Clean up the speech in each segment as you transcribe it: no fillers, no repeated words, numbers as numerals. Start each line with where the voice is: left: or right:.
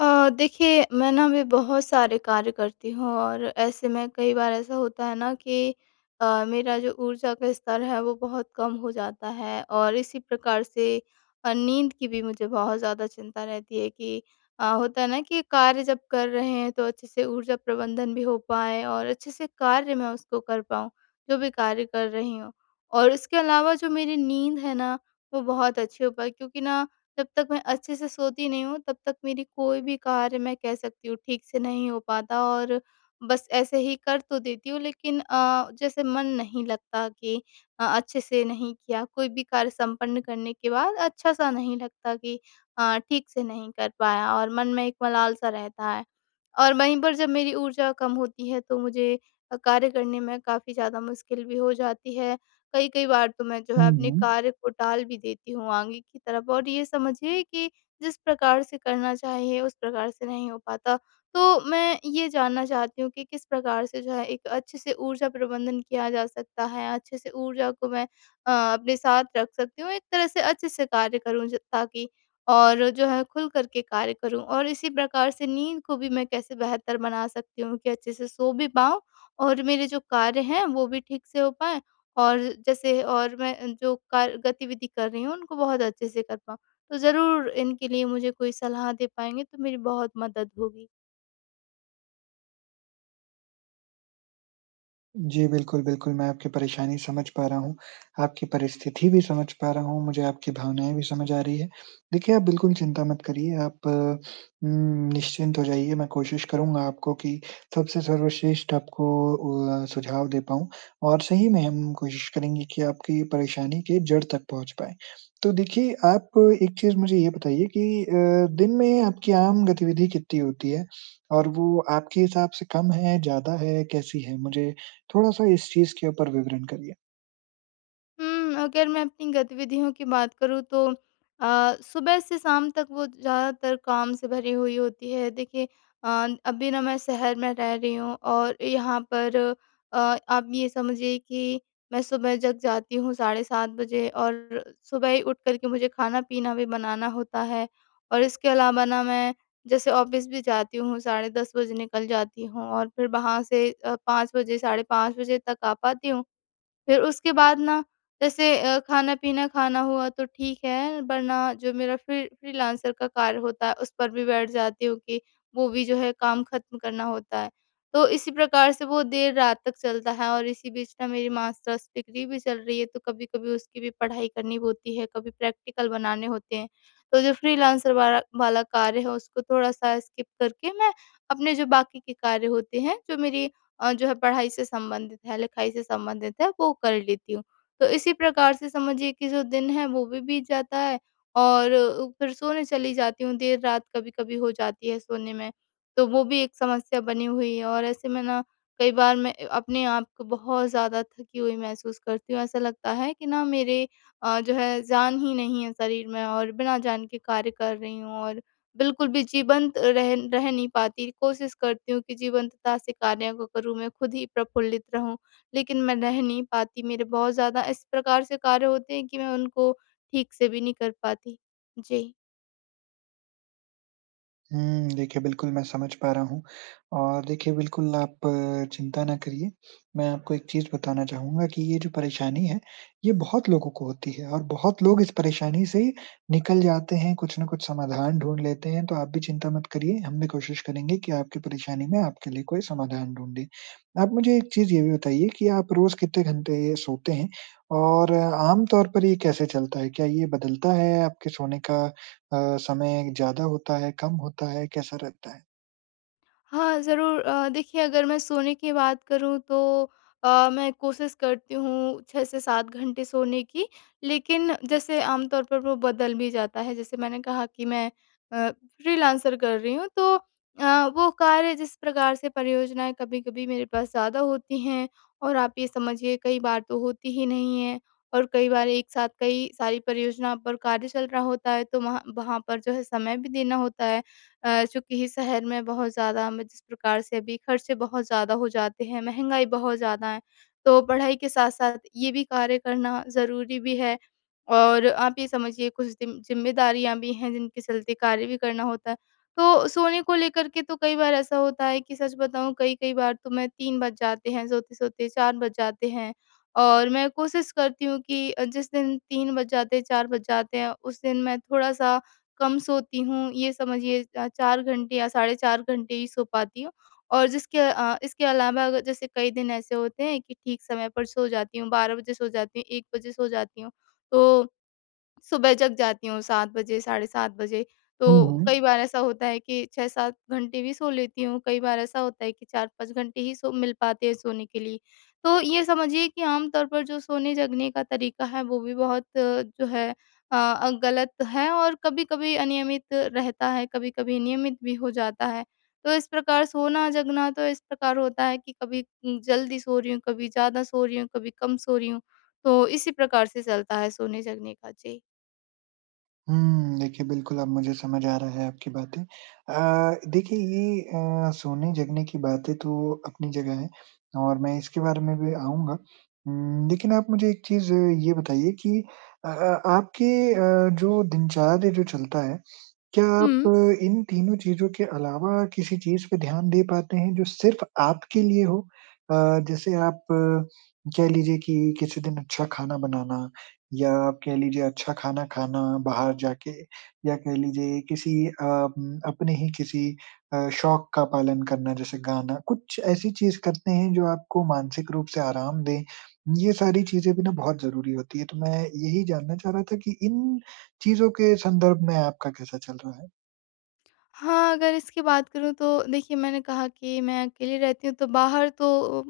left: देखिए, मैं ना अभी बहुत सारे कार्य करती हूँ और ऐसे में कई बार ऐसा होता है ना कि मेरा जो ऊर्जा का स्तर है वो बहुत कम हो जाता है और इसी प्रकार से नींद की भी मुझे बहुत ज़्यादा चिंता रहती है कि होता है ना कि कार्य जब कर रहे हैं तो अच्छे से ऊर्जा प्रबंधन भी हो पाए और अच्छे से कार्य मैं उसको कर पाऊँ, जो भी कार्य कर रही हूँ। और उसके अलावा जो मेरी नींद है ना, वो बहुत अच्छी हो पाए, क्योंकि ना जब तक मैं अच्छे से सोती नहीं हूँ तब तक मेरी कोई भी कार्य मैं कह सकती हूँ ठीक से नहीं हो पाता और बस ऐसे ही कर तो देती हूँ, लेकिन जैसे मन नहीं लगता कि अच्छे से नहीं किया। कोई भी कार्य संपन्न करने के बाद अच्छा सा नहीं लगता कि ठीक से नहीं कर पाया, और मन में एक मलाल सा रहता है। और वहीं पर जब मेरी ऊर्जा कम होती है तो मुझे कार्य करने में काफ़ी ज़्यादा मुश्किल भी हो जाती है। कई-कई बार तो मैं जो है
right: झाल
left: अपने
right: झाल
left: कार्य को टाल भी देती हूँ आगे की तरफ और ये समझिए कि जिस प्रकार से करना चाहिए उस प्रकार से नहीं हो पाता। तो मैं ये जानना चाहती हूँ कि किस प्रकार से जो है एक अच्छे से ऊर्जा प्रबंधन किया जा सकता है? अच्छे से ऊर्जा को मैं अपने साथ रख सकती हूँ, एक तरह से अच्छे से कार्य करूँ ज ताकि और जो है खुल कर के कार्य करूँ। और इसी प्रकार से नींद को भी मैं कैसे बेहतर बना सकती हूँ कि अच्छे से सो भी पाऊँ और मेरे जो कार्य हैं वो भी ठीक से हो पाएँ। और जैसे और मैं जो कार्य गतिविधि कर रही हूँ उनको बहुत अच्छे से कर पाऊँ। तो ज़रूर इनके लिए मुझे कोई सलाह दे पाएँगे तो मेरी बहुत मदद होगी।
right: जी, बिल्कुल, बिल्कुल, मैं आपकी परेशानी समझ पा रहा हूँ, आपकी परिस्थिति भी समझ पा रहा हूँ, मुझे आपकी भावनाएँ भी समझ आ रही है। देखिए, आप बिल्कुल चिंता मत करिए, आप निश्चिंत हो जाइए, मैं कोशिश करूँगा आपको कि सबसे सर्वश्रेष्ठ आपको सुझाव दे पाऊँ और सही में हम कोशिश करेंगे कि आपकी परेशानी के जड़ तक पहुँच पाएँ। तो देखिए, आप एक चीज़ मुझे ये बताइए कि दिन में आपकी आम गतिविधि कितनी होती है और वो आपके हिसाब से कम है, ज़्यादा है, कैसी है? मुझे थोड़ा-सा इस चीज़ के ऊपर विवरण करिए।
left: अगर मैं अपनी गतिविधियों की बात करूँ तो सुबह से शाम तक वो ज़्यादातर काम से भरी हुई होती है। देखिए, अभी ना मैं शहर में रह रही हूँ और यहाँ पर अ, आप ये समझिए कि मैं सुबह जग जाती हूँ 7:30 बजे और सुबह ही उठ कर के मुझे खाना-पीना भी बनाना होता है। और इसके अलावा ना मैं जैसे ऑफ़िस भी जाती हूँ, 10:30 बजे निकल जाती हूँ और फिर वहाँ से 5 बजे, साढ़े 5 बजे तक आ पाती हूँ। फिर उसके बाद ना जैसे खाना-पीना खाना हुआ तो ठीक है, वरना जो मेरा फ्रीलांसर का कार्य होता है उस पर भी बैठ जाती हूँ कि वो भी जो है काम ख़त्म करना होता है। तो इसी प्रकार से वो देर रात तक चलता है और इसी बीच ना मेरी मास्टर्स डिग्री भी चल रही है, तो कभी-कभी उसकी भी पढ़ाई करनी होती है, कभी प्रैक्टिकल बनाने होते हैं। तो जो फ्रीलांसर वाला वाला कार्य है उसको थोड़ा-सा स्किप करके मैं अपने जो बाकी के कार्य होते हैं, जो मेरी जो है पढ़ाई से संबंधित है, लिखाई से संबंधित है, वो कर लेती हूँ। तो इसी प्रकार से समझिए कि जो दिन है वो भी बीत जाता है और फिर सोने चली जाती हूँ, देर रात कभी-कभी हो जाती है सोने में, तो वो भी एक समस्या बनी हुई है और ऐसे में ना कई बार मैं अपने आप को बहुत ज़्यादा थकी हुई महसूस करती हूँ। ऐसा लगता है कि ना मेरे जो है जान ही नहीं है शरीर में और बिना जान के कार्य कर रही हूँ और बिल्कुल भी जीवंत रह रह नहीं पाती। कोशिश करती हूँ कि जीवंतता से कार्यों को करूँ, मैं खुद ही प्रफुल्लित रहूँ, लेकिन मैं रह नहीं पाती। मेरे बहुत ज़्यादा इस प्रकार से कार्य होते हैं कि मैं उनको ठीक से भी नहीं कर पाती। जी।
right: हुँ, देखिए बिल्कुल मैं समझ पा रहा हूँ और देखिए बिल्कुल आप चिंता ना करिए। मैं आपको एक चीज़ बताना चाहूँगा कि ये जो परेशानी है, ये बहुत लोगों को होती है और बहुत लोग इस परेशानी से निकल जाते हैं, कुछ ना कुछ समाधान ढूँढ लेते हैं। तो आप भी चिंता मत करिए, हम भी कोशिश करेंगे कि आपकी परेशानी में आपके लिए कोई समाधान ढूँढें। आप मुझे एक चीज़ ये भी बताइए कि आप रोज़ कितने घंटे सोते हैं और आम तौर पर ये कैसे चलता है? क्या ये बदलता है आपके सोने का समय ज़्यादा होता है, कम होता है, कैसा रहता है?
left: हाँ, ज़रूर, देखिए, अगर मैं सोने की बात करूँ तो मैं कोशिश करती हूँ 6 से 7 घंटे सोने की। लेकिन जैसे आमतौर पर वो बदल भी जाता है, जैसे मैंने कहा कि मैं अ, फ्रीलांसर कर रही हूँ तो वो कार्य जिस प्रकार से परियोजनाएँ कभी-कभी मेरे पास ज़्यादा होती हैं और आप ये समझिए कई बार तो होती ही नहीं है और कई बार एक साथ कई सारी परियोजना पर कार्य चल रहा होता है तो वहाँ वहाँ पर जो है समय भी देना होता है। चूँकि शहर में बहुत ज़्यादा मैं जिस प्रकार से अभी खर्चे बहुत ज़्यादा हो जाते हैं, महँगाई बहुत ज़्यादा है, तो पढ़ाई के साथ-साथ ये भी कार्य करना ज़रूरी भी है। और आप ये समझिए कुछ जिम ज़िम्मेदारियाँ भी हैं जिनके चलते कार्य भी करना होता है। तो सोने को लेकर के तो कई बार ऐसा होता है कि सच बताऊँ कई-कई बार तो मैं 3 बज जाते हैं सोते-सोते, 4 बज जाते हैं और मैं कोशिश करती हूँ कि जिस दिन 3 बज जाते हैं, 4 बज जाते हैं, उस दिन मैं थोड़ा-सा कम सोती हूँ, ये समझिए 4 घंटे या साढ़े 4 घंटे ही सो पाती हूँ। और इसके अलावा अगर जैसे कई दिन ऐसे होते हैं कि ठीक समय पर सो जाती हूँ, 12 बजे सो जाती हूँ, 1 बजे सो जाती हूँ। तो सुबह जग जाती हूँ 7 बजे, साढ़े 7 बजे,
right: हुँ,
left: तो कई
right: हुँ।
left: बार ऐसा होता है कि 6-7 घंटे भी सो लेती हूँ, कई बार ऐसा होता है कि 4-5 घंटे ही सो मिल पाते हैं सोने के लिए। तो ये समझिए कि आम तौर पर जो सोने-जगने का तरीका है, वो भी बहुत जो है गलत है और कभी-कभी अनियमित रहता है, कभी-कभी नियमित भी हो जाता है। तो इस प्रकार सोना-जगना तो इस प्रकार होता है कि कभी जल्दी सो रही हूँ, कभी ज़्यादा सो रही हूँ, कभी कम सो रही हूँ, तो इसी प्रकार से चलता है सोने-जगने का। जी।
right: हुँ, देखिए बिल्कुल अब मुझे समझ आ रहा है आपकी बातें। देखिए ये सोने-जगने की बातें तो अपनी जगह है और मैं इसके बारे में भी आऊँगा। लेकिन आप मुझे एक चीज़ ये बताइए कि आपके जो दिनचर्या जो चलता है क्या आप
left: हुँ।
right: इन तीनों चीज़ों के अलावा किसी चीज़ पे ध्यान दे पाते हैं जो सिर्फ़ आपके लिए हो? अ, जैसे आप कह लीजिए कि किसी दिन अच्छा खाना बनाना या आप कह लीजिए अच्छा खाना खाना बाहर जाके या कह लीजिए किसी अपने ही किसी शौक का पालन करना जैसे गाना, कुछ ऐसी चीज़ करते हैं जो आपको मानसिक रूप से आराम दें। ये सारी चीज़ें भी ना बहुत ज़रूरी होती है, तो मैं यही जानना चाह रहा था कि इन चीज़ों के संदर्भ में आपका कैसा चल रहा है?
left: हाँ, अगर इसकी बात करूँ तो देखिए, मैंने कहा कि मैं अकेली रहती हूँ तो बाहर तो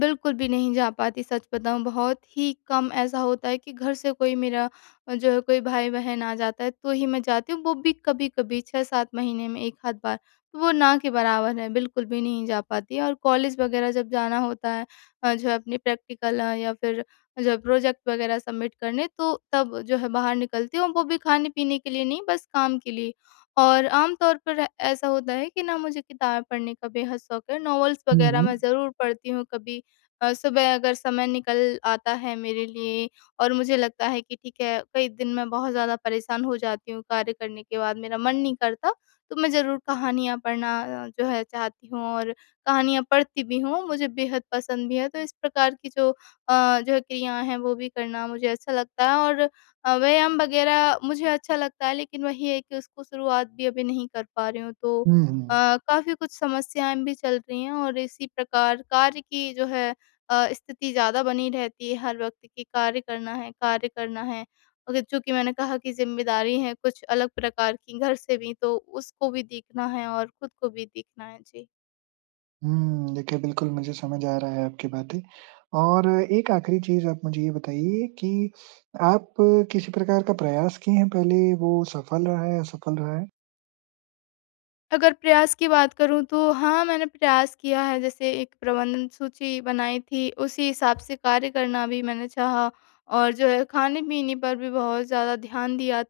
left: बिल्कुल भी नहीं जा पाती। सच बताऊँ, बहुत ही कम ऐसा होता है कि घर से कोई मेरा जो है कोई भाई-बहन आ जाता है तो ही मैं जाती हूँ, वो भी कभी-कभी 6-7 महीने में 1 आध बार। तो वो ना के बराबर है, बिल्कुल भी नहीं जा पाती और कॉलेज वग़ैरह जब जाना होता है जो है अपने प्रैक्टिकल या फिर जो है प्रोजेक्ट वग़ैरह सबमिट करने तो तब जो है बाहर निकलती हूँ, वो भी खाने-पीने के लिए नहीं बस काम के लिए। और आम तौर पर ऐसा होता है कि ना मुझे किताबें पढ़ने का बेहद शौक है। नॉवेल्स
right: हुँ,
left: वग़ैरह
right: हुँ।
left: मैं ज़रूर पढ़ती हूँ कभी सुबह, अगर समय निकल आता है मेरे लिए और मुझे लगता है कि ठीक है, कई दिन मैं बहुत ज़्यादा परेशान हो जाती हूँ कार्य करने के बाद, मेरा मन नहीं करता, तो मैं ज़रूर कहानियाँ पढ़ना जो है चाहती हूँ और कहानियाँ पढ़ती भी हूँ, मुझे बेहद पसंद भी है। तो इस प्रकार की जो जो क्रियाएँ हैं वो भी करना मुझे अच्छा लगता है और व्यायाम वगैरह मुझे अच्छा लगता है, लेकिन वही है कि उसको शुरुआत भी अभी नहीं कर पा रही हूँ तो
right: हुँ, हुँ।
left: अ, काफ़ी कुछ समस्याएं भी चल रही हैं और इसी प्रकार कार्य की जो है स्थिति ज़्यादा बनी रहती है हर वक्त की कार्य करना है कार्य करना है, अगर चूंकि मैंने कहा कि जिम्मेदारी है कुछ अलग प्रकार की घर से भी तो उसको भी देखना है और खुद को भी देखना है। जी।
right: हुँ, देखिए बिल्कुल मुझे समझ आ रहा है आपकी बातें और एक आखिरी चीज़ आप मुझे ये बताइए कि आप किसी प्रकार का प्रयास किए हैं पहले वो सफल रहा है, असफल रहा है?
left: अगर प्रयास की बात करूँ तो हाँ, मैंने प्रयास किया है। जैसे एक प्रबंधन सूची बनाई थी, उसी हिसाब से कार्य करना भी मैंने चाहा और जो है खाने-पीने पर भी बहुत ज़्यादा ध्यान दिया।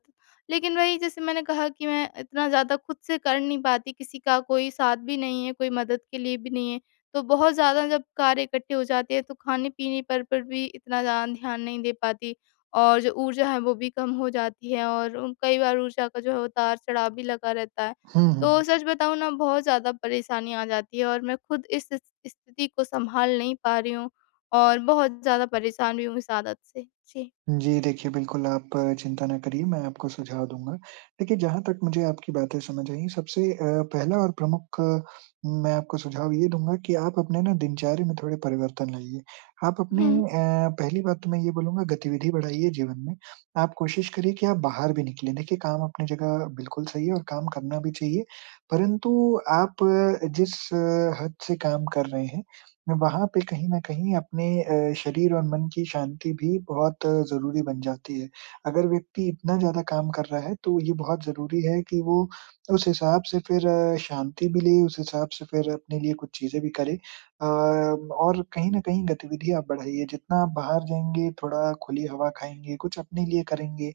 left: लेकिन वही, जैसे मैंने कहा कि मैं इतना ज़्यादा खुद से कर नहीं पाती, किसी का कोई साथ भी नहीं है, कोई मदद के लिए भी नहीं है। तो बहुत ज़्यादा जब कार्य इकट्ठे हो जाते हैं तो खाने-पीने पर भी इतना ज़्यादा ध्यान नहीं दे पाती और जो ऊर्जा है वो भी कम हो जाती है और कई बार ऊर्जा का जो है उतार-चढ़ाव भी लगा रहता है।
right: हुँ,
left: तो
right: हुँ।
left: सच बताऊँ ना बहुत ज़्यादा परेशानी आ जाती है और मैं खुद इस स्थिति को सँभाल नहीं पा रही हूँ और बहुत ज़्यादा परेशान भी हूँ इस आदत से। जी।
right: जी, देखिए बिल्कुल आप चिंता ना करिए, मैं आपको सुझाव दूँगा। देखिए, जहाँ तक मुझे आपकी बातें समझ आईं, सबसे पहला और प्रमुख मैं आपको सुझाव ये दूँगा कि आप अपने ना दिनचर्या में थोड़े परिवर्तन लाइए। आप अपने
left: हुँ।
right: पहली बात तो मैं ये बोलूँगा गतिविधि बढ़ाइए जीवन में। आप कोशिश करिए कि आप बाहर भी निकलें। देखिए, काम अपनी जगह बिल्कुल सही है और काम करना भी चाहिए, परंतु आप जिस हद से काम कर रहे हैं, वहाँ पे कहीं न कहीं अपने शरीर और मन की शांति भी बहुत ज़रूरी बन जाती है। अगर व्यक्ति इतना ज़्यादा काम कर रहा है तो ये बहुत ज़रूरी है कि वो उस हिसाब से फिर शांति भी ले, उस हिसाब से फिर अपने लिए कुछ चीज़ें भी करे। और कहीं न कहीं गतिविधि आप बढ़ाइए, जितना आप बाहर जाएँगे, थोड़ा खुली हवा खाएँगे, कुछ अपने लिए करेंगे।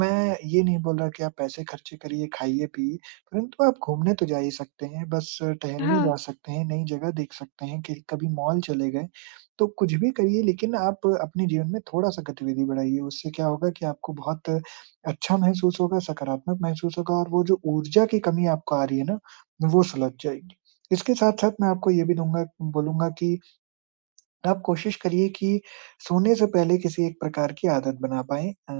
right: मैं ये नहीं बोल रहा कि आप पैसे खर्चे करिए, खाइए-पिइए। परंतु आप घूमने तो जा ही सकते हैं, बस टहलने
left: हाँ,
right: जा सकते हैं, नई जगह देख सकते हैं, कि कभी मॉल चले गए, तो कुछ भी करिए लेकिन आप अपने जीवन में थोड़ा-सा गतिविधि बढ़ाइए, उससे क्या होगा कि आपको बहुत अच्छा महसूस होगा, सकारात्मक महसूस होगा और वो जो ऊर्जा की कमी आपको आ रही है ना, वो सुलझ जाएगी। इसके साथ-साथ मैं आपको ये भी दूँगा बोलूँगा कि आप कोशिश करिए कि सोने से पहले किसी एक प्रकार की आदत बना पाएँ। अ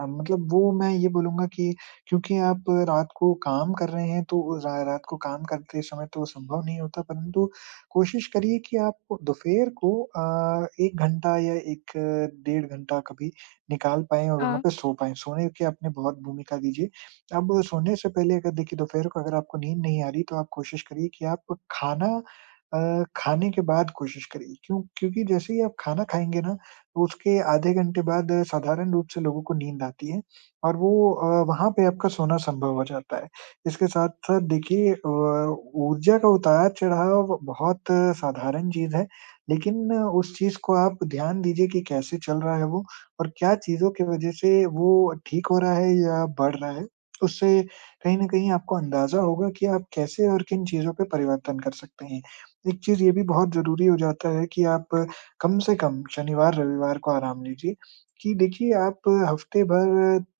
right: अ, मतलब वो मैं ये बोलूँगा कि क्योंकि आप रात को काम कर रहे हैं, तो रा रात को काम करते समय तो संभव नहीं होता, परंतु कोशिश करिए कि आप दोपहर को 1 घंटा या 1 डेढ़ घंटा कभी निकाल पाएँ और वहाँ
left: हाँ।
right: पे सो पाएँ। सोने की आपने बहुत भूमिका दीजिए। अब सोने से पहले अगर देखिए दोपहर को अगर आपको नींद नहीं आ रही, तो आप कोशिश करिए कि आप खाना खाने के बाद कोशिश करिए क्योंकि जैसे ही आप खाना खाएँगे ना, तो उसके आधे घंटे बाद साधारण रूप से लोगों को नींद आती है और वो वहाँ पे आपका सोना संभव हो जाता है। इसके साथ-साथ देखिए ऊर्जा का उतार-चढ़ाव बहुत साधारण चीज़ है, लेकिन उस चीज़ को आप ध्यान दीजिए कि कैसे चल रहा है वो और क्या चीज़ों की वज़ह से वो ठीक हो रहा है या बढ़ रहा है। उससे कहीं न कहीं आपको अंदाज़ा होगा कि आप कैसे और किन चीज़ों पे परिवर्तन कर सकते हैं। एक चीज़ ये भी बहुत ज़रूरी हो जाता है कि आप कम से कम शनिवार-रविवार को आराम लीजिए, कि देखिए आप हफ्ते भर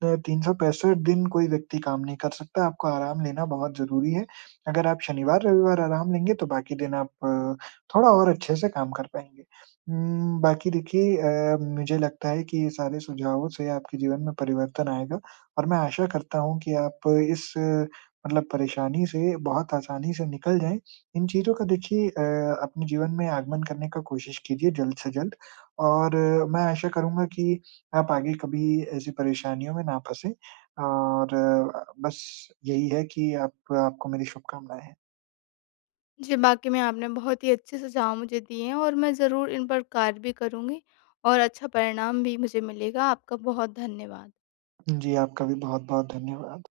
right: 365 दिन कोई व्यक्ति काम नहीं कर सकता, आपको आराम लेना बहुत ज़रूरी है। अगर आप शनिवार-रविवार आराम लेंगे तो बाकी दिन आप थोड़ा और अच्छे से काम कर पाएँगे। बाकी देखिए मुझे लगता है कि ये सारे सुझावों से आपके जीवन में परिवर्तन आएगा और मैं आशा करता हूँ कि आप इस मतलब परेशानी से बहुत आसानी से निकल जाएँ इन चीज़ों का देखिए अपने जीवन में आगमन करने का कोशिश कीजिए जल्द से जल्द और मैं आशा करूँगा कि आप आगे कभी ऐसी परेशानियों में ना फँसें और बस यही है कि आप आपको मेरी शुभकामनाएँ हैं।
left: जी, बाकी में आपने बहुत ही अच्छे सुझाव मुझे दिए हैं और मैं ज़रूर इन पर कार्य भी करूँगी और अच्छा परिणाम भी मुझे मिलेगा। आपका बहुत धन्यवाद।
right: जी, आपका भी बहुत-बहुत धन्यवाद।